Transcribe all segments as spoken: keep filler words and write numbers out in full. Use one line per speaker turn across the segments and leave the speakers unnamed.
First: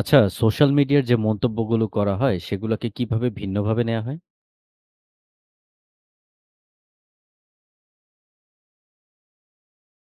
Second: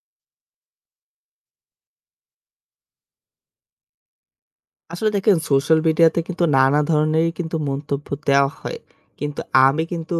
আচ্ছা, সোশ্যাল মিডিয়ার যে মন্তব্যগুলো করা হয়, সেগুলাকে কিভাবে ভিন্নভাবে নেয়া হয়?
আসলে দেখেন, সোশ্যাল মিডিয়াতে কিন্তু নানা ধরনেরই কিন্তু মন্তব্য দেওয়া হয়। কিন্তু আমি কিন্তু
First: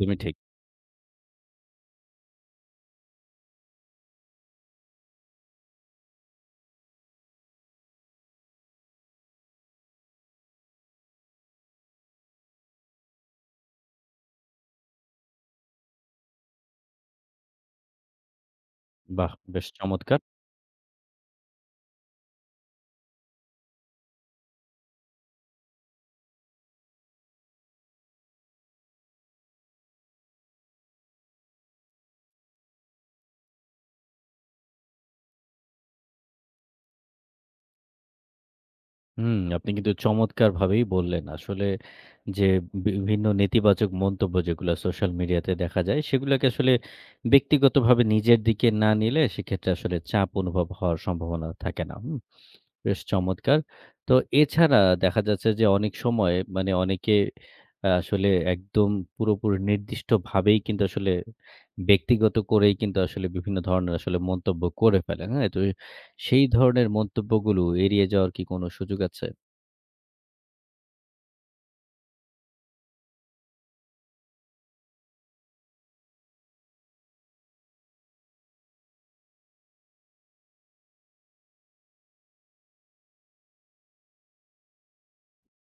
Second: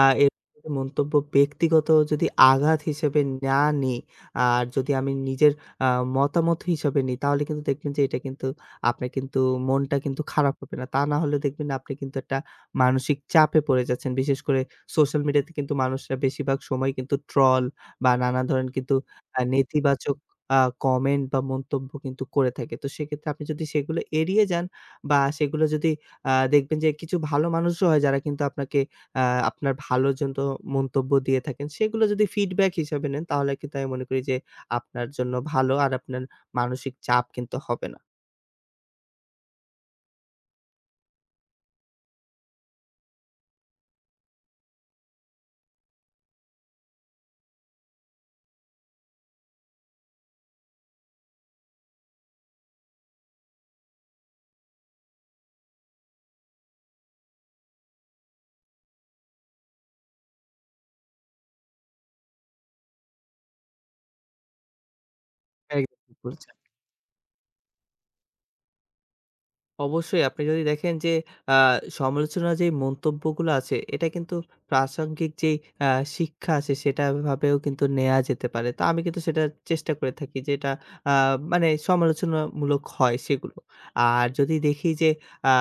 আ এর
ঠিক।
মন্তব্য ব্যক্তিগত যদি আঘাত হিসেবে না নিই, আর যদি আমি নিজের আ মতামত হিসাবে নিই তাহলে কিন্তু দেখবেন যে এটা কিন্তু আপনার কিন্তু মনটা কিন্তু খারাপ হবে না। তা না হলে দেখবেন আপনি কিন্তু একটা মানসিক চাপে পড়ে যাচ্ছেন। বিশেষ করে সোশ্যাল মিডিয়াতে কিন্তু মানুষরা বেশিরভাগ সময় কিন্তু ট্রল বা নানা ধরনের কিন্তু
বাহ!
আ
বেশ
নেতিবাচক
চমৎকার!
আ কমেন্ট বা মন্তব্য কিন্তু করে থাকে। তো সেক্ষেত্রে আপনি যদি সেগুলো এড়িয়ে যান বা সেগুলো যদি আ দেখবেন যে কিছু ভালো মানুষও হয় যারা কিন্তু আপনাকে আ আপনার ভালোর জন্য মন্তব্য দিয়ে থাকেন। সেগুলো যদি ফিডব্যাক হিসাবে নেন তাহলে কিন্তু আমি মনে করি যে আপনার জন্য ভালো আর আপনার মানসিক চাপ কিন্তু হবে না।
হুম, আপনি কিন্তু চমৎকারভাবেই বললেন। আসলে যে বিভিন্ন নেতিবাচক মন্তব্য যেগুলো সোশ্যাল মিডিয়াতে দেখা যায়, সেগুলাকে আসলে ব্যক্তিগতভাবে নিজের দিকে না নিলে সেক্ষেত্রে আসলে চাপ অনুভব হওয়ার সম্ভাবনা থাকে না। হুম। বেশ চমৎকার। তো এছাড়া দেখা যাচ্ছে যে অনেক সময় মানে অনেকে আ আসলে একদম পুরোপুরি নির্দিষ্টভাবেই কিন্তু আসলে ব্যক্তিগত করেই কিন্তু আসলে বিভিন্ন ধরনের আসলে মন্তব্য করে ফেলে। হ্যাঁ? তো
একদম ঠিক
সেই
বলেছেন।
ধরনের মন্তব্যগুলো এড়িয়ে যাওয়ার কি কোনো সুযোগ আছে?
অবশ্যই আপনি যদি দেখেন যে আ সমালোচনার যেই মন্তব্যগুলো আছে এটা কিন্তু প্রাসঙ্গিক যেই আ শিক্ষা আছে সেটা ভাবেও কিন্তু নেয়া যেতে পারে। তো আমি কিন্তু সেটা চেষ্টা করে থাকি যে এটা আ মানে সমালোচনামূলক হয় সেগুলো। আর যদি দেখি যে আ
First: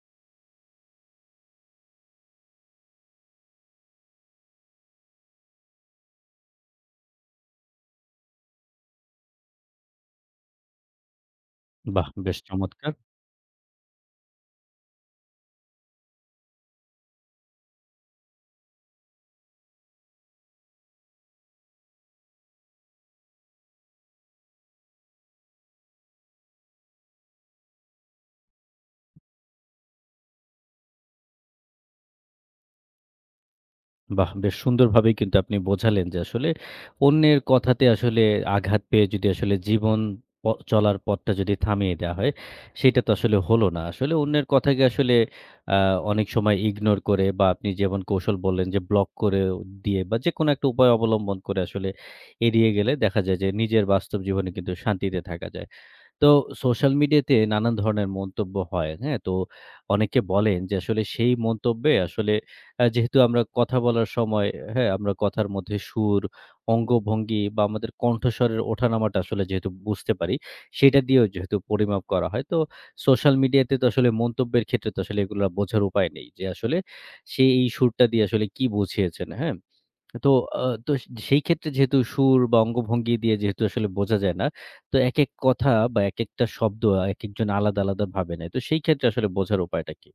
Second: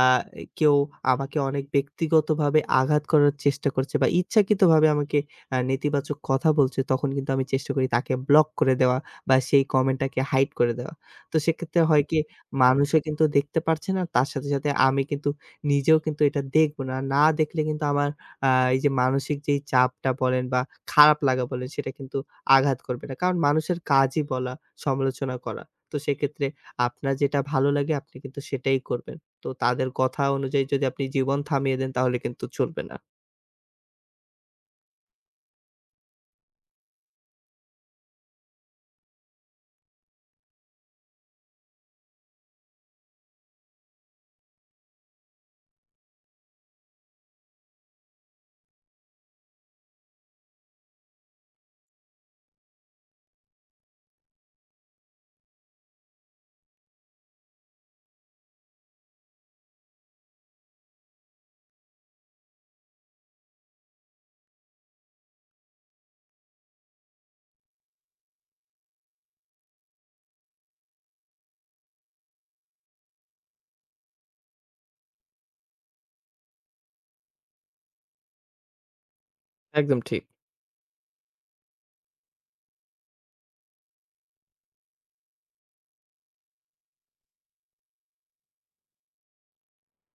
কেউ আমাকে অনেক ব্যক্তিগতভাবে আঘাত করার চেষ্টা করছে বা ইচ্ছাকৃতভাবে আমাকে আ নেতিবাচক কথা বলছে তখন কিন্তু আমি চেষ্টা করি তাকে ব্লক করে দেওয়া বা সেই কমেন্টটাকে হাইড করে দেওয়া। তো সেক্ষেত্রে হয়
বাহ!
কি,
বেশ চমৎকার।
মানুষও কিন্তু দেখতে পারছে না। তার সাথে, সাথে আমি কিন্তু নিজেও কিন্তু এটা দেখব না। না দেখলে কিন্তু আমার আ এই যে মানসিক যেই চাপটা বলেন বা খারাপ লাগা বলেন সেটা কিন্তু আঘাত করবে না। কারণ মানুষের কাজই বলা, সমালোচনা করা। তো সেক্ষেত্রে আপনার যেটা ভালো লাগে আপনি কিন্তু সেটাই করবেন। তো তাদের কথা অনুযায়ী যদি আপনি জীবন থামিয়ে দেন তাহলে কিন্তু চলবে না।
বাহ! বেশ সুন্দরভাবেই কিন্তু আপনি বোঝালেন যে আসলে অন্যের কথাতে আসলে আঘাত পেয়ে যদি আসলে জীবন প চলার পথটা যদি থামিয়ে দেওয়া হয়, সেটা তো আসলে হলো না। আসলে অন্যের কথাকে আসলে আ অনেক সময় ইগনোর করে বা আপনি যেমন কৌশল বললেন যে ব্লক করে দিয়ে বা যেকোনো একটা উপায় অবলম্বন করে আসলে এড়িয়ে গেলে দেখা যায় যে নিজের বাস্তব জীবনে কিন্তু শান্তিতে থাকা যায়। তো সোশ্যাল মিডিয়াতে নানান ধরনের মন্তব্য হয়, হ্যাঁ? তো অনেকে বলেন যে আসলে সেই মন্তব্যে আসলে আ যেহেতু আমরা কথা বলার সময়, হ্যাঁ? আমরা কথার মধ্যে সুর, অঙ্গভঙ্গি বা আমাদের কণ্ঠস্বরের ওঠানামাটা আসলে যেহেতু বুঝতে পারি, সেটা দিয়েও যেহেতু পরিমাপ করা হয়। তো সোশ্যাল মিডিয়াতে তো আসলে মন্তব্যের ক্ষেত্রে তো আসলে এগুলা বোঝার উপায় নেই যে আসলে সে এই সুরটা দিয়ে আসলে কি বুঝিয়েছেন, হ্যাঁ?
একদম ঠিক।
তো আ তো সেই ক্ষেত্রে যেহেতু সুর বা অঙ্গভঙ্গি দিয়ে যেহেতু আসলে বোঝা যায় না, তো একেক কথা বা একেকটা শব্দ একেকজন আলাদা, আলাদা ভাবে নেয়। তো সেই ক্ষেত্রে আসলে বোঝার উপায়টা কি?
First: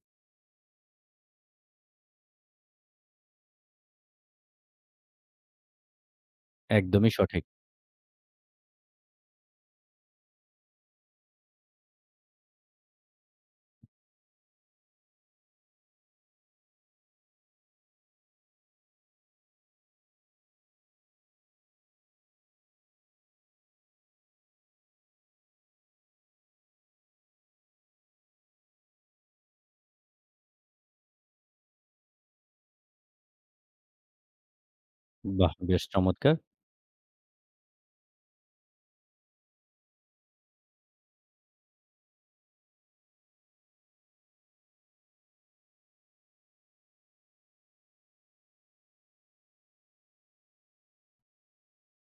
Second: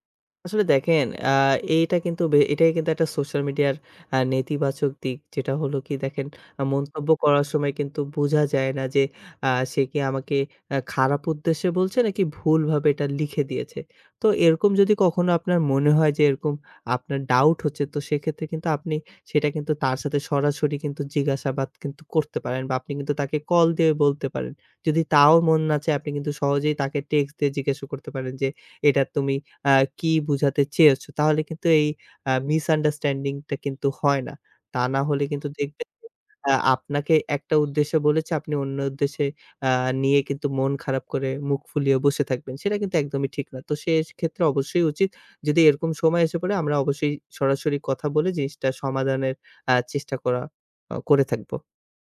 আসলে দেখেন, আ এইটা কিন্তু বে এটাই কিন্তু একটা সোশ্যাল মিডিয়ার আ নেতিবাচক দিক। যেটা হলো কি, দেখেন আ মন্তব্য
একদমই সঠিক।
করার সময় কিন্তু বোঝা যায় না যে আ সে কি আমাকে আ খারাপ উদ্দেশ্যে বলছে নাকি ভুলভাবে এটা লিখে দিয়েছে। তো এরকম যদি কখনো আপনার মনে হয় যে এরকম আপনার ডাউট হচ্ছে, তো সেক্ষেত্রে কিন্তু আপনি সেটা কিন্তু তার সাথে সরাসরি কিন্তু জিজ্ঞাসাবাদ কিন্তু করতে পারেন বা আপনি কিন্তু তাকে কল দিয়ে বলতে পারেন। যদি তাও মন না চায় আপনি কিন্তু সহজেই তাকে টেক্সট দিয়ে জিজ্ঞাসা করতে পারেন যে এটা তুমি আ কি বুঝাতে চেয়েছো? তাহলে কিন্তু এই আ মিসআন্ডারস্ট্যান্ডিং টা কিন্তু হয় না। তা না হলে কিন্তু
বাহ! বেশ
দেখবেন যে
চমৎকার।
আ আপনাকে একটা উদ্দেশ্যে বলেছে, আপনি অন্য উদ্দেশ্যে আ নিয়ে কিন্তু মন খারাপ করে মুখ ফুলিয়ে বসে থাকবেন। সেটা কিন্তু একদমই ঠিক না। তো সেক্ষেত্রে অবশ্যই উচিত, যদি এরকম সময় এসে পড়ে আমরা অবশ্যই সরাসরি কথা বলে জিনিসটা সমাধানের আ চেষ্টা করা আ করে থাকবো।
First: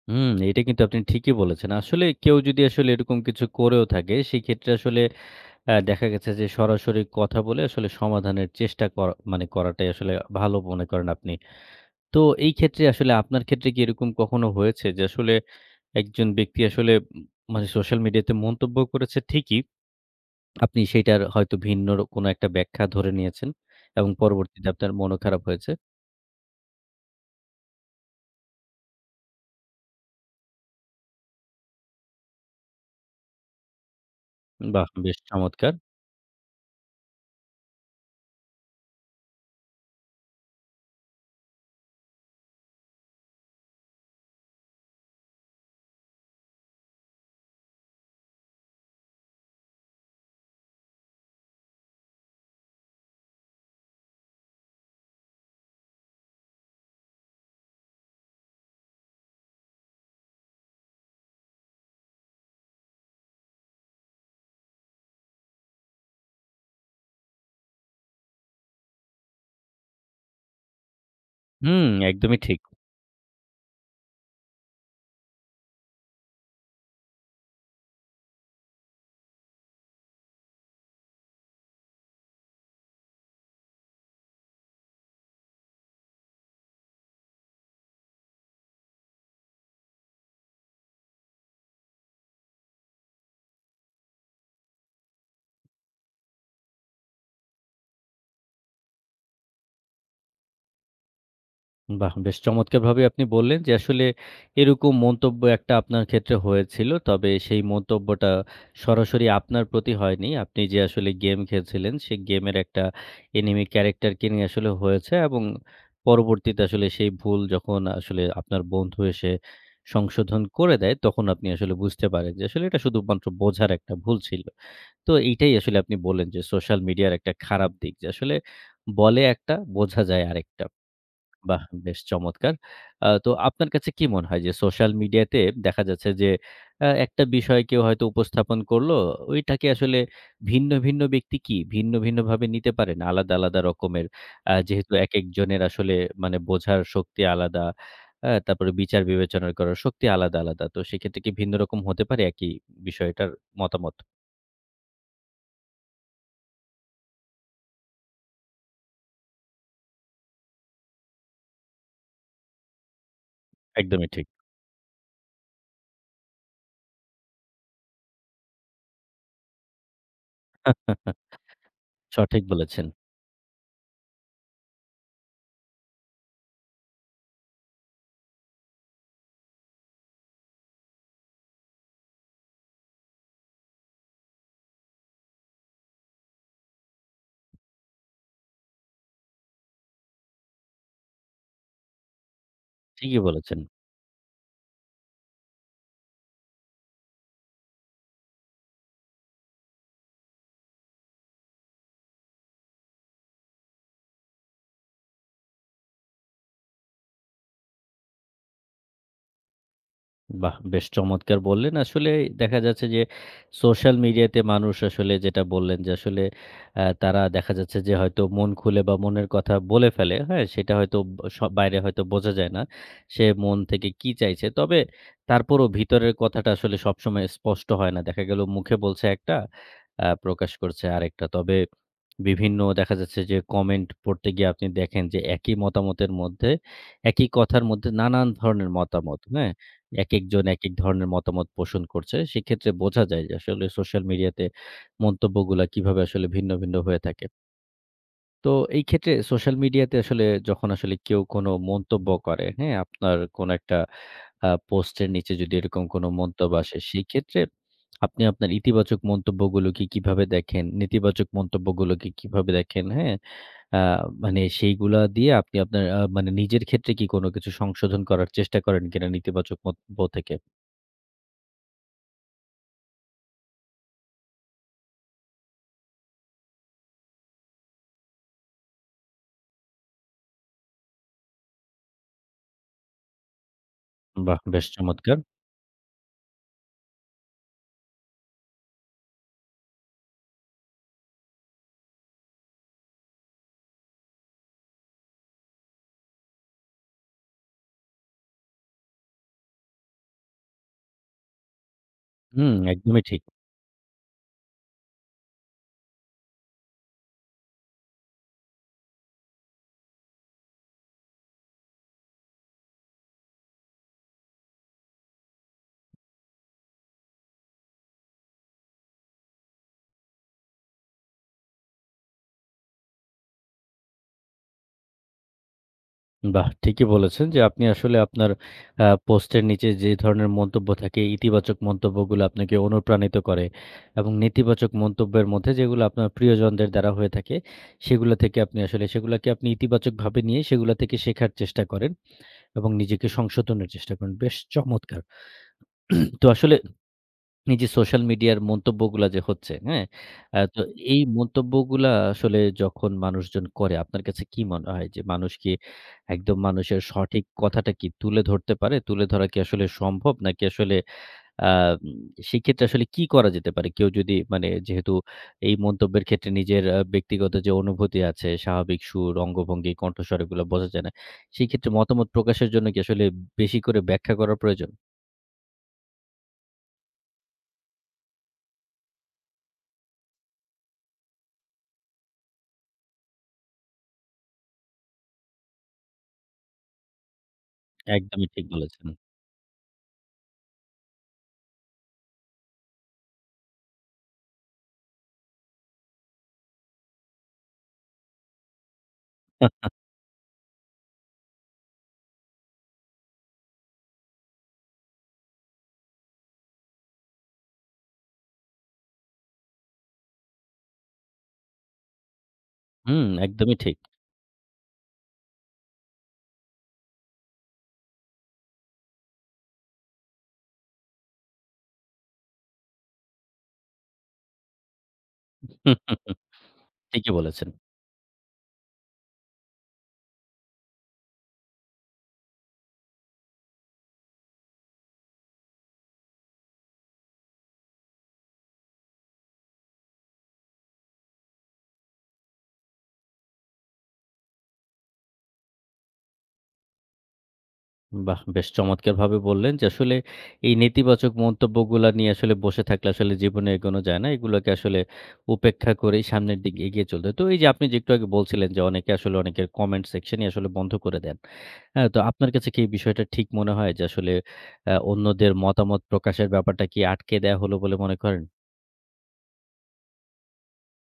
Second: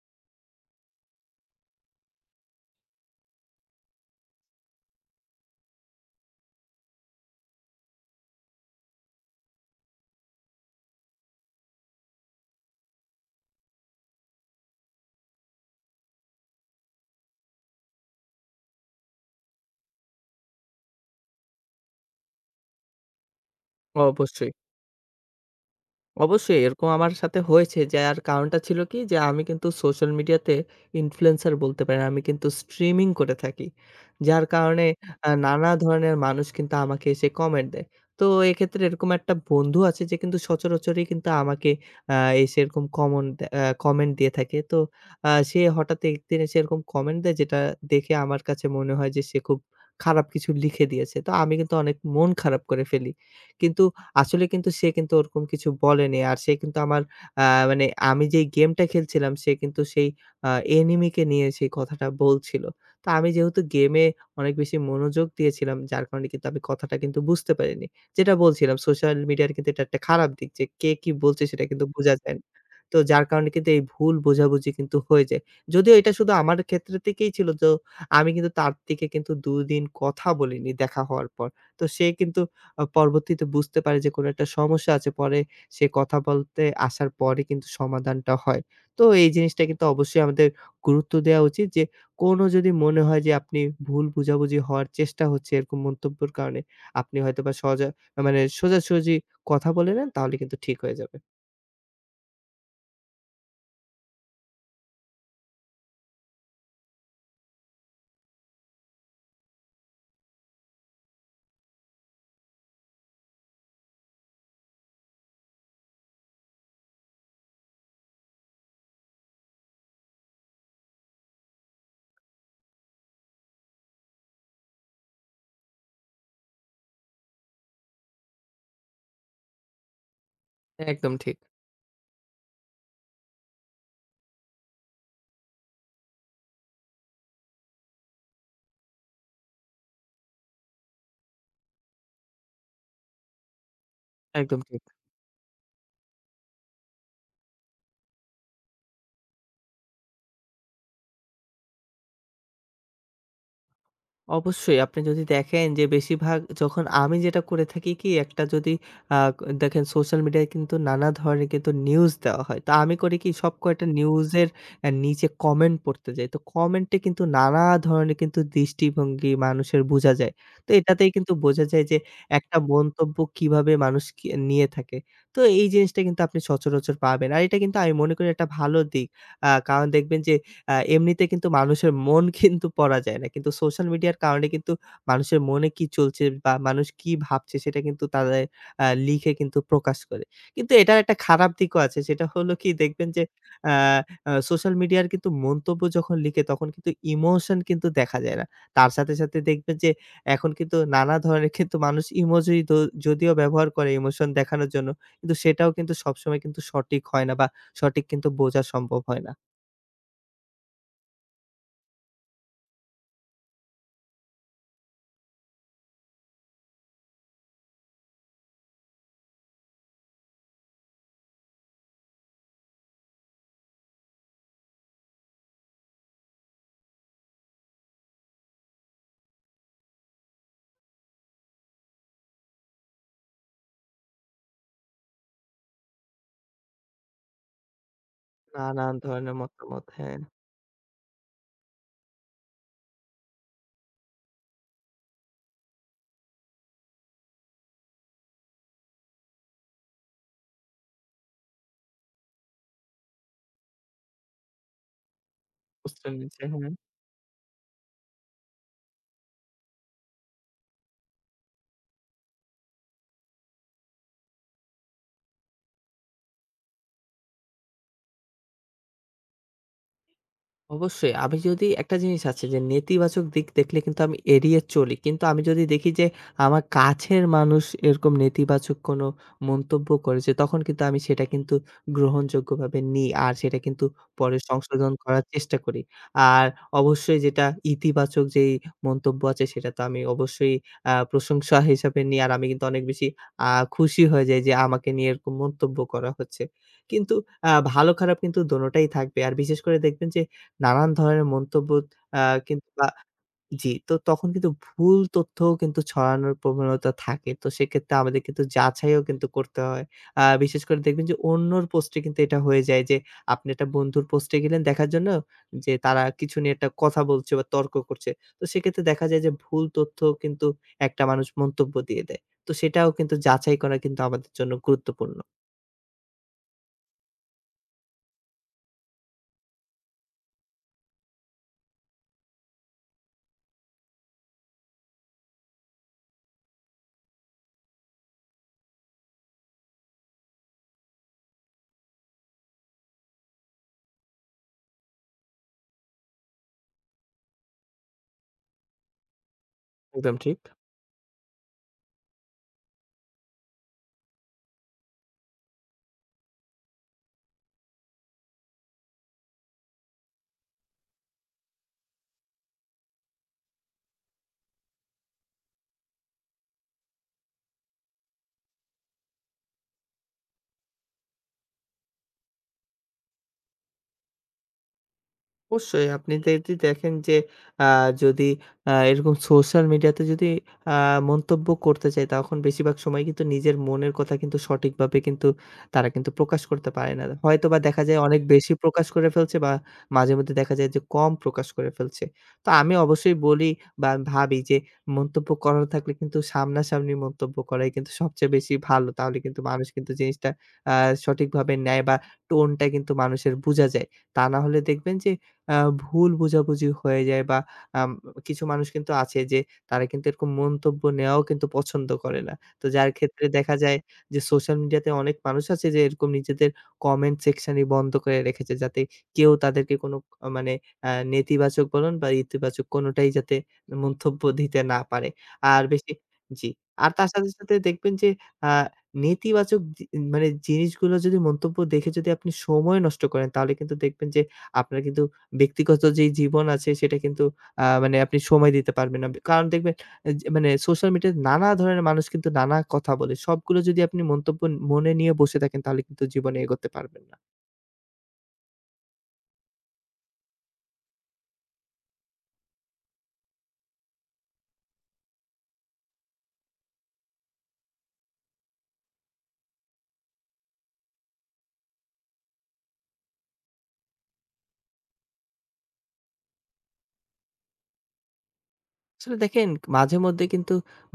হুম, এটা কিন্তু আপনি ঠিকই বলেছেন। আসলে কেউ যদি আসলে এরকম কিছু করেও থাকে, সেক্ষেত্রে আসলে আ দেখা গেছে যে সরাসরি কথা বলে আসলে সমাধানের চেষ্টা করা মানে করাটাই আসলে ভালো মনে করেন আপনি। তো এই ক্ষেত্রে আসলে আপনার ক্ষেত্রে কি এরকম কখনো হয়েছে যে আসলে একজন ব্যক্তি আসলে উম মানে সোশ্যাল মিডিয়াতে মন্তব্য করেছে ঠিকই। আপনি সেইটার হয়তো ভিন্ন র কোনো একটা ব্যাখ্যা ধরে নিয়েছেন এবং
অবশ্যই।
পরবর্তীতে আপনার মনও খারাপ হয়েছে।
অবশ্যই এরকম আমার সাথে হয়েছে, যার কারণটা ছিল কি? যে আমি কিন্তু সোশ্যাল মিডিয়াতে ইনফ্লুয়েন্সার বলতে পারেন। আমি কিন্তু স্ট্রিমিং করে থাকি। যার কারণে
বাহ! বেশ
আ নানা
চমৎকার!
ধরনের মানুষ কিন্তু আমাকে এসে কমেন্ট দেয়। তো এক্ষেত্রে এরকম একটা বন্ধু আছে যে কিন্তু সচরাচরই কিন্তু আমাকে আ এসে এরকম কমন দে আ কমেন্ট দিয়ে থাকে। তো আ সে হঠাৎ একদিন এসে এরকম কমেন্ট দেয় যেটা দেখে আমার কাছে মনে হয় যে সে খুব খারাপ কিছু লিখে দিয়েছে। তো আমি কিন্তু অনেক মন খারাপ করে ফেলি। কিন্তু আসলে কিন্তু সে কিন্তু ওরকম কিছু বলেনি। আর সে কিন্তু আমার আ মানে আমি যেই গেমটা খেলছিলাম সে কিন্তু সেই আ এনিমিকে নিয়ে সেই কথাটা বলছিল। তো আমি যেহেতু গেমে অনেক বেশি মনোযোগ দিয়েছিলাম যার কারণে কিন্তু আমি কথাটা কিন্তু বুঝতে পারিনি। যেটা বলছিলাম, সোশ্যাল মিডিয়ার কিন্তু এটা একটা খারাপ দিক যে কে কি বলছে সেটা কিন্তু
হুম,
বোঝা যায়
একদমই
না।
ঠিক।
তো যার কারণে কিন্তু এই ভুল বোঝাবুঝি কিন্তু হয়ে যায়। যদিও এটা শুধু আমার ক্ষেত্রে থেকেই ছিল, তো আমি কিন্তু তার থেকে কিন্তু দুই দিন কথা বলিনি দেখা হওয়ার পর। তো সে কিন্তু আ পরবর্তীতে বুঝতে পারি যে কোনো একটা সমস্যা আছে। পরে সে কথা বলতে আসার পরে কিন্তু সমাধানটা হয়। তো এই জিনিসটা কিন্তু অবশ্যই আমাদের গুরুত্ব দেওয়া উচিত যে কোনো যদি মনে হয় যে আপনি ভুল বুঝাবুঝি হওয়ার চেষ্টা হচ্ছে এরকম মন্তব্যের কারণে, আপনি হয়তোবা সজা মানে সোজাসুজি কথা বলে নেন তাহলে কিন্তু ঠিক হয়ে যাবে।
বাহ! বেশ চমৎকারভাবেই আপনি বললেন যে আসলে এরকম মন্তব্য একটা আপনার ক্ষেত্রে হয়েছিল। তবে সেই মন্তব্যটা সরাসরি আপনার প্রতি হয়নি। আপনি যে আসলে গেম খেলছিলেন, সেই গেমের একটা এনিমি ক্যারেক্টারকে নিয়ে আসলে হয়েছে এবং পরবর্তীতে আসলে সেই ভুল যখন আসলে আপনার বন্ধু এসে সংশোধন করে দেয়, তখন আপনি আসলে বুঝতে পারেন যে আসলে এটা শুধুমাত্র বোঝার একটা ভুল ছিল। তো এইটাই আসলে আপনি বললেন যে সোশ্যাল মিডিয়ার একটা খারাপ দিক যে আসলে বলে একটা, বোঝা যায় আরেকটা।
একদম ঠিক,
বাহ! বেশ চমৎকার। আ তো আপনার কাছে কি মনে হয় যে সোশ্যাল মিডিয়াতে দেখা যাচ্ছে যে আ একটা বিষয় কেউ হয়তো উপস্থাপন করলো, ওইটাকে আসলে ভিন্ন, ভিন্ন ব্যক্তি কি ভিন্ন, ভিন্নভাবে নিতে পারে না আলাদা, আলাদা রকমের। আ
একদম ঠিক।
যেহেতু একেকজনের আসলে মানে বোঝার শক্তি আলাদা, আ তারপরে বিচার বিবেচনা করার শক্তি আলাদা, আলাদা। তো সেক্ষেত্রে কি ভিন্ন রকম হতে পারে একই বিষয়টার মতামত?
অবশ্যই আপনি যদি দেখেন যে বেশিরভাগ যখন আমি যেটা করে থাকি কি, একটা যদি আ দেখেন সোশ্যাল মিডিয়ায় কিন্তু নানা ধরনের কিন্তু নিউজ দেওয়া হয়। তো আমি করি কি, সব কয়টা
একদমই ঠিক।
নিউজের আ নিচে কমেন্ট পড়তে যাই। তো কমেন্টে কিন্তু নানা ধরনের কিন্তু দৃষ্টিভঙ্গি মানুষের বোঝা যায়। তো এটাতেই কিন্তু বোঝা যায় যে
সঠিক
একটা
বলেছেন।
মন্তব্য কিভাবে মানুষ কি নিয়ে থাকে। তো এই জিনিসটা কিন্তু আপনি সচরাচর পাবেন। আর এটা কিন্তু আমি মনে করি একটা ভালো দিক। আ কারণ দেখবেন যে আ এমনিতে কিন্তু মানুষের মন কিন্তু পড়া যায় না। কিন্তু সোশ্যাল মিডিয়ার কারণে কিন্তু মানুষের মনে কি চলছে বা মানুষ কি ভাবছে সেটা কিন্তু তাদের আ লিখে কিন্তু প্রকাশ করে। কিন্তু এটার একটা খারাপ দিকও আছে। সেটা হলো কি, দেখবেন
ঠিকই
যে
বলেছেন।
আ আ সোশ্যাল মিডিয়ার কিন্তু মন্তব্য যখন লিখে তখন কিন্তু ইমোশন কিন্তু দেখা যায় না। তার সাথে, সাথে দেখবেন যে এখন কিন্তু নানা ধরনের কিন্তু মানুষ ইমোজি দ যদিও ব্যবহার করে ইমোশন দেখানোর জন্য। কিন্তু সেটাও কিন্তু সবসময় কিন্তু সঠিক হয় না বা সঠিক কিন্তু বোঝা সম্ভব হয় না।
বাহ! বেশ চমৎকার বললেন। আসলে দেখা যাচ্ছে যে সোশ্যাল মিডিয়াতে মানুষ আসলে যেটা বললেন যে আসলে আ তারা দেখা যাচ্ছে যে হয়তো মন খুলে বা মনের কথা বলে ফেলে। হ্যাঁ? সেটা হয়তো ব স বাইরে হয়তো বোঝা যায় না। সে মন থেকে কি চাইছে। তবে তারপরও ভিতরের কথাটা আসলে সবসময় স্পষ্ট হয় না। দেখা গেল মুখে বলছে একটা, আ প্রকাশ করছে আরেকটা। তবে বিভিন্ন দেখা যাচ্ছে যে কমেন্ট পড়তে গিয়ে আপনি দেখেন যে একই মতামতের মধ্যে, একই কথার মধ্যে নানান ধরনের
নানান
মতামত,
ধরনের
হ্যাঁ?
মতামত, হ্যাঁ।
একেকজন একেক ধরনের মতামত পোষণ করছে। সেক্ষেত্রে বোঝা যায় যে আসলে সোশ্যাল মিডিয়াতে মন্তব্যগুলা কিভাবে আসলে ভিন্ন, ভিন্ন হয়ে থাকে। তো এই ক্ষেত্রে সোশ্যাল মিডিয়াতে আসলে যখন আসলে কেউ কোনো মন্তব্য করে, হ্যাঁ? আপনার কোনো একটা আ পোস্টের নিচে যদি এরকম
বুঝতে
কোনো
নিচে,
মন্তব্য
হ্যাঁ।
আসে, সেই ক্ষেত্রে আপনি আপনার ইতিবাচক মন্তব্যগুলোকে কিভাবে দেখেন, নেতিবাচক মন্তব্যগুলোকে কিভাবে দেখেন, হ্যাঁ? আ মানে সেইগুলা দিয়ে আপনি আপনার আ মানে নিজের ক্ষেত্রে কি কোনো কিছু সংশোধন করার চেষ্টা করেন কিনা নেতিবাচক মন্তব্য থেকে?
অবশ্যই। আমি যদি একটা জিনিস আছে যে নেতিবাচক দিক দেখলে কিন্তু আমি এড়িয়ে চলি। কিন্তু আমি যদি দেখি যে আমার কাছের মানুষ এরকম নেতিবাচক কোনো মন্তব্য করেছে, তখন কিন্তু আমি সেটা কিন্তু গ্রহণযোগ্যভাবে নিই। আর সেটা কিন্তু পরে
বাহ! বেশ
সংশোধন
চমৎকার!
করার চেষ্টা করি। আর অবশ্যই যেটা ইতিবাচক যেই মন্তব্য আছে সেটা তো আমি অবশ্যই আ প্রশংসা হিসাবে নিই। আর আমি কিন্তু অনেক বেশি আ খুশি হয়ে যাই যে আমাকে নিয়ে এরকম মন্তব্য করা হচ্ছে। কিন্তু আ ভালো খারাপ কিন্তু দোনোটাই থাকবে। আর বিশেষ করে দেখবেন যে নানান ধরনের মন্তব্য আ
হুম,
কিন্তু বা
একদমই ঠিক।
জি, তো তখন কিন্তু ভুল তথ্যও কিন্তু ছড়ানোর প্রবণতা থাকে। তো সেক্ষেত্রে আমাদের কিন্তু যাচাইও কিন্তু করতে হয়। আ বিশেষ করে দেখবেন যে অন্যর পোস্টে কিন্তু এটা হয়ে যায় যে আপনি একটা বন্ধুর পোস্টে গেলেন দেখার জন্য যে তারা কিছু নিয়ে একটা কথা বলছে বা তর্ক করছে। তো সেক্ষেত্রে দেখা যায় যে ভুল তথ্য কিন্তু একটা মানুষ মন্তব্য দিয়ে দেয়। তো সেটাও কিন্তু যাচাই করা কিন্তু আমাদের জন্য গুরুত্বপূর্ণ।
বাহ! ঠিকই বলেছেন যে আপনি আসলে আপনার আ পোস্টের নিচে যে ধরনের মন্তব্য থাকে, ইতিবাচক মন্তব্যগুলো আপনাকে অনুপ্রাণিত করে এবং নেতিবাচক মন্তব্যের মধ্যে যেগুলো আপনার প্রিয়জনদের দ্বারা হয়ে থাকে, সেগুলো থেকে আপনি আসলে সেগুলাকে আপনি ইতিবাচকভাবে নিয়ে সেগুলা থেকে শেখার চেষ্টা করেন এবং নিজেকে সংশোধনের চেষ্টা করেন। বেশ চমৎকার! তো আসলে এই যে সোশ্যাল মিডিয়ার মন্তব্যগুলা যে হচ্ছে, হ্যাঁ? আ তো এই মন্তব্যগুলা আসলে যখন মানুষজন করে আপনার কাছে কি মনে হয় যে মানুষ কি একদম মানুষের সঠিক কথাটা কি তুলে ধরতে পারে? তুলে ধরা কি আসলে সম্ভব? নাকি আসলে আ উম সেক্ষেত্রে আসলে কি করা যেতে পারে? কেউ যদি মানে যেহেতু এই মন্তব্যের ক্ষেত্রে নিজের আ ব্যক্তিগত যে অনুভূতি আছে, স্বাভাবিক সুর, অঙ্গভঙ্গি, কণ্ঠস্বর এগুলো বোঝা যায় না। সেই ক্ষেত্রে মতামত প্রকাশের জন্য কি আসলে বেশি করে ব্যাখ্যা করা প্রয়োজন?
অবশ্যই আপনি যদি দেখেন যে আ যদি আ এরকম সোশ্যাল মিডিয়াতে যদি আ মন্তব্য করতে চায় তখন বেশিরভাগ সময় কিন্তু নিজের মনের কথা কিন্তু সঠিকভাবে কিন্তু তারা কিন্তু প্রকাশ করতে পারে না। হয়তোবা দেখা যায় অনেক
একদমই ঠিক
বেশি
বলেছেন।
প্রকাশ করে ফেলছে বা মাঝেমধ্যে দেখা যায় যে কম প্রকাশ করে ফেলছে। তো আমি অবশ্যই বলি বা ভাবি যে মন্তব্য করার থাকলে কিন্তু সামনাসামনি মন্তব্য করাই কিন্তু সবচেয়ে বেশি ভালো। তাহলে কিন্তু মানুষ কিন্তু জিনিসটা আ সঠিকভাবে নেয় বা টোনটা কিন্তু মানুষের বুঝা যায়। তা না হলে দেখবেন যে আ ভুল বোঝাবুঝি হয়ে যায় বা আম কিছু মানুষ কিন্তু আছে যে তারা কিন্তু এরকম মন্তব্য নেওয়াও কিন্তু পছন্দ করে না। তো যার
হুম,
ক্ষেত্রে দেখা
একদমই ঠিক।
যায় যে সোশ্যাল মিডিয়াতে অনেক মানুষ আছে যে এরকম নিজেদের কমেন্ট সেকশনই বন্ধ করে রেখেছে যাতে কেউ তাদেরকে কোনো আ মানে আ নেতিবাচক বলুন বা ইতিবাচক কোনোটাই যাতে মন্তব্য দিতে না পারে।
হুম,
আর
হুম,
বেশি।
হুম,
জি। আর তার
ঠিকই
সাথে,
বলেছেন।
সাথে দেখবেন যে আ নেতিবাচক জি মানে জিনিসগুলো যদি মন্তব্য দেখে যদি আপনি সময় নষ্ট করেন তাহলে কিন্তু দেখবেন যে আপনার কিন্তু ব্যক্তিগত যেই জীবন আছে সেটা কিন্তু আ মানে আপনি সময় দিতে পারবেন না। কারণ দেখবেন আহ, যে মানে সোশ্যাল মিডিয়ায় নানা ধরনের মানুষ কিন্তু নানা কথা বলে। সবগুলো যদি আপনি মন্তব্য মনে নিয়ে বসে থাকেন তাহলে কিন্তু জীবনে এগোতে পারবেন না।
বাহ! বেশ চমৎকারভাবে বললেন যে আসলে এই নেতিবাচক মন্তব্যগুলা নিয়ে আসলে বসে থাকলে আসলে জীবনে এগোনো যায় না। এগুলোকে আসলে উপেক্ষা করেই সামনের দিকে এগিয়ে চলতে হয়। তো এই যে আপনি যে একটু আগে বলছিলেন যে অনেকে আসলে অনেকের কমেন্ট সেকশনই আসলে বন্ধ করে দেন। হ্যাঁ? তো আপনার কাছে কি এই বিষয়টা ঠিক মনে হয় যে আসলে আ অন্যদের মতামত প্রকাশের ব্যাপারটা কি আটকে দেয়া হলো বলে মনে করেন?
আসলে দেখেন, মাঝে মধ্যে কিন্তু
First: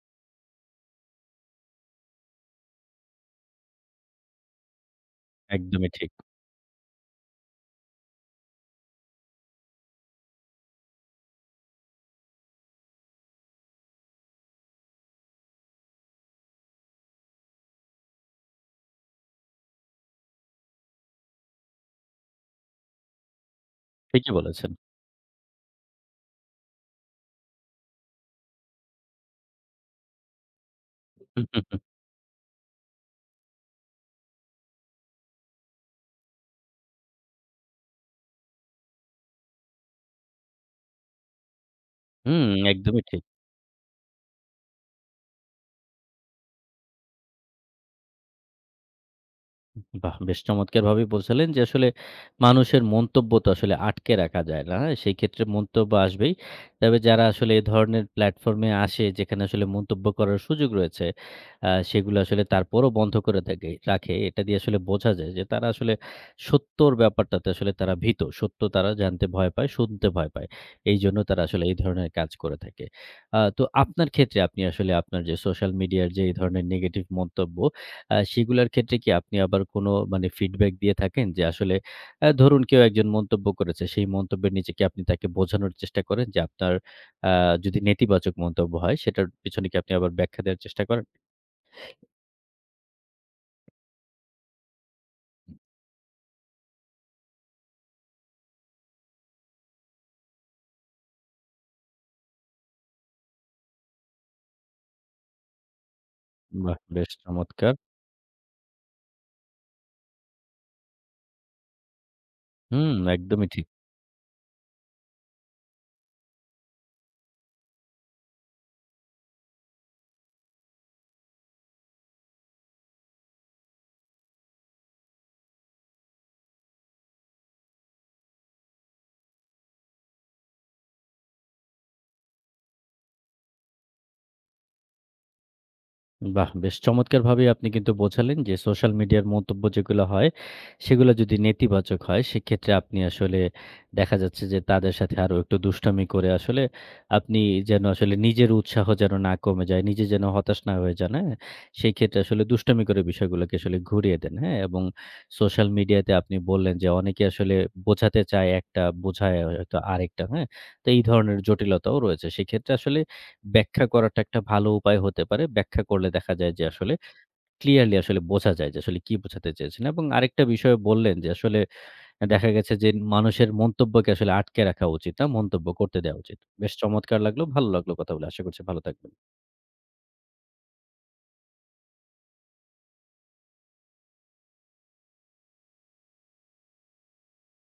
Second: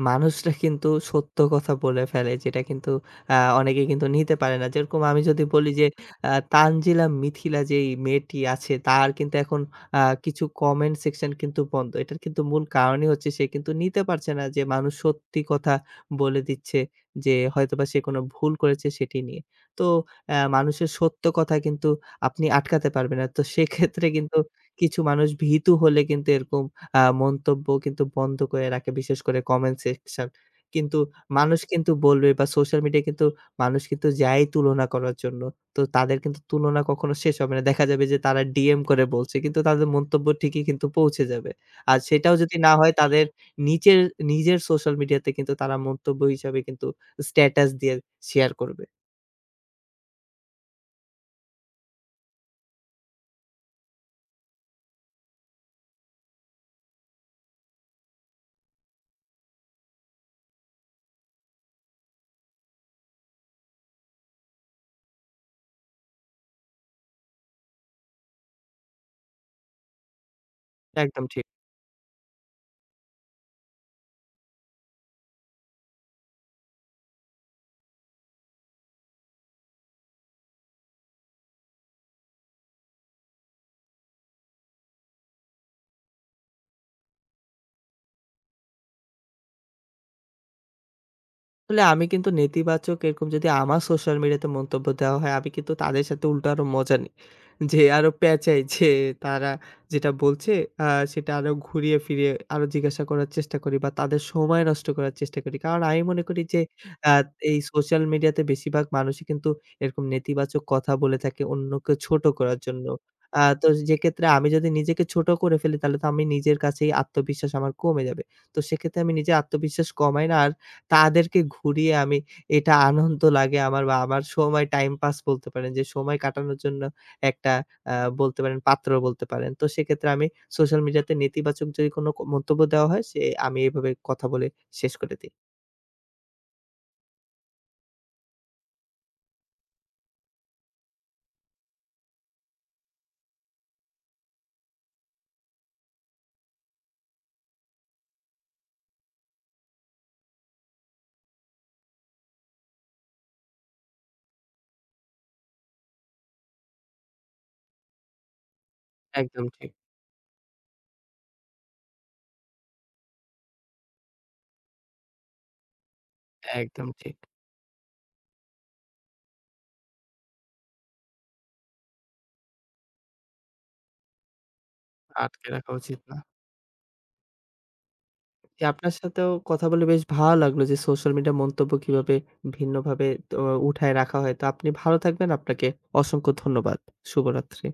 মানুষরা কিন্তু সত্য কথা বলে ফেলে যেটা কিন্তু আহ, অনেকে কিন্তু নিতে পারে না, যেরকম আমি যদি বলি যে
একদমই ঠিক।
আহ, তানজিলা মিথিলা যেই মেয়েটি আছে তার কিন্তু এখন আহ, কিছু কমেন্ট সেকশন কিন্তু বন্ধ, এটার কিন্তু মূল কারণই হচ্ছে সে কিন্তু নিতে পারছে না যে মানুষ সত্যি কথা বলে দিচ্ছে যে হয়তোবা সে কোনো ভুল করেছে সেটি নিয়ে। তো আহ, মানুষের সত্য কথা কিন্তু আপনি আটকাতে পারবেন না, তো সেক্ষেত্রে
ঠিকই
কিন্তু
বলেছেন।
কিছু মানুষ ভীতু হলে কিন্তু এরকম আ মন্তব্য কিন্তু বন্ধ করে রাখে, বিশেষ করে কমেন্ট সেকশন। কিন্তু
হুম,
মানুষ
হুম, হুম,
কিন্তু বলবে বা সোশ্যাল মিডিয়ায় কিন্তু মানুষ কিন্তু যায় তুলনা করার জন্য। তো তাদের কিন্তু তুলনা কখনো শেষ হবে না। দেখা যাবে যে তারা ডিএম করে বলছে। কিন্তু তাদের মন্তব্য ঠিকই কিন্তু পৌঁছে যাবে। আর সেটাও
হুম,
যদি না হয়,
একদমই ঠিক।
তাদের নিচের নিজের সোশ্যাল মিডিয়াতে কিন্তু তারা মন্তব্য হিসাবে কিন্তু স্ট্যাটাস দিয়ে শেয়ার করবে।
বাহ! বেশ চমৎকারভাবেই বলছিলেন যে আসলে মানুষের মন্তব্য তো আসলে আটকে রাখা যায় না। হ্যাঁ, সেই ক্ষেত্রে মন্তব্য আসবেই। তবে যারা আসলে এ ধরনের প্ল্যাটফর্মে আসে যেখানে আসলে মন্তব্য করার সুযোগ রয়েছে, আ সেগুলো আসলে তারপরও বন্ধ করে থাকে রাখে। এটা দিয়ে আসলে বোঝা যায় যে তারা আসলে সত্যর ব্যাপারটাতে আসলে তারা ভীত। সত্য তারা জানতে ভয় পায়, শুনতে ভয় পায়। এইজন্য
একদম
তারা
ঠিক।
আসলে এই ধরনের কাজ করে থাকে। আ তো আপনার ক্ষেত্রে আপনি আসলে আপনার যে সোশ্যাল মিডিয়ার যে এই ধরনের নেগেটিভ মন্তব্য আ সেগুলার ক্ষেত্রে কি আপনি আবার কোনো মানে ফিডব্যাক দিয়ে থাকেন? যে আসলে আ ধরুন কেউ একজন মন্তব্য করেছে, সেই মন্তব্যের নিচে কি আপনি তাকে বোঝানোর চেষ্টা করেন যে আপনার আ যদি নেতিবাচক মন্তব্য হয় সেটার পিছনে কি আপনি আবার ব্যাখ্যা দেওয়ার চেষ্টা করেন?
আসলে আমি কিন্তু নেতিবাচক এরকম যদি আমার সোশ্যাল মিডিয়াতে মন্তব্য দেওয়া হয়, আমি কিন্তু তাদের সাথে উল্টো আরো মজা নেই। যে আরো পেঁচাই যে তারা যেটা বলছে আ সেটা আরো ঘুরিয়ে ফিরিয়ে আরো জিজ্ঞাসা করার চেষ্টা করি বা তাদের সময় নষ্ট করার চেষ্টা করি। কারণ আমি মনে করি যে
বাহ! বেশ
আ এই
চমৎকার!
সোশ্যাল মিডিয়াতে বেশিরভাগ মানুষই কিন্তু এরকম নেতিবাচক কথা বলে থাকে অন্যকে ছোট করার জন্য।
হুম,
আ
একদমই ঠিক।
তো যেক্ষেত্রে আমি যদি নিজেকে ছোট করে ফেলি তাহলে তো আমি নিজের কাছেই আত্মবিশ্বাস আমার কমে যাবে। তো সেক্ষেত্রে আমি নিজের আত্মবিশ্বাস কমাই না, তাদেরকে ঘুরিয়ে আমি এটা আনন্দ লাগে আমার বা আমার সময় টাইম পাস বলতে পারেন, যে সময় কাটানোর জন্য একটা আ বলতে পারেন পাত্র বলতে পারেন। তো সেক্ষেত্রে আমি সোশ্যাল মিডিয়াতে নেতিবাচক যদি কোনো ক মন্তব্য দেওয়া হয় সে আমি এভাবে কথা বলে শেষ করে দেই।
বাহ! বেশ চমৎকারভাবেই আপনি কিন্তু বোঝালেন যে সোশ্যাল মিডিয়ার মন্তব্য যেগুলো হয়, সেগুলো যদি নেতিবাচক হয় সেক্ষেত্রে আপনি আসলে দেখা যাচ্ছে যে তাদের সাথে আরো একটু দুষ্টামি করে আসলে আপনি যেন আসলে নিজের উৎসাহ যেন না কমে যায়, নিজে যেন হতাশ না হয়ে যান, হ্যাঁ? সেই ক্ষেত্রে আসলে দুষ্টামি করে বিষয়গুলোকে আসলে ঘুরিয়ে দেন, হ্যাঁ? এবং সোশ্যাল মিডিয়াতে আপনি বললেন যে অনেকে আসলে বোঝাতে চায় একটা, বোঝায়
একদম ঠিক,
হয়তো আরেকটা, হ্যাঁ? তো এই ধরনের জটিলতাও রয়েছে। সেক্ষেত্রে আসলে ব্যাখ্যা করাটা একটা ভালো উপায় হতে পারে। ব্যাখ্যা করলে দেখা যায় যে
একদম
আসলে
ঠিক।
ক্লিয়ারলি আসলে বোঝা যায় যে আসলে কি বোঝাতে চেয়েছেন। এবং আরেকটা বিষয় বললেন যে আসলে দেখা গেছে যে মানুষের মন্তব্যকে আসলে আটকে রাখা উচিত না,
আটকে
মন্তব্য
রাখা
করতে
উচিত না।
দেওয়া উচিত। বেশ চমৎকার লাগলো। ভালো লাগলো কথা বলে। আশা করছি
জি,
ভালো
আপনার
থাকবেন।
সাথেও কথা বলে বেশ ভালো লাগলো যে সোশ্যাল মিডিয়া মন্তব্য কিভাবে ভিন্নভাবে, তো উঠায় রাখা হয়। তো আপনি ভালো থাকবেন। আপনাকে অসংখ্য ধন্যবাদ। শুভরাত্রি।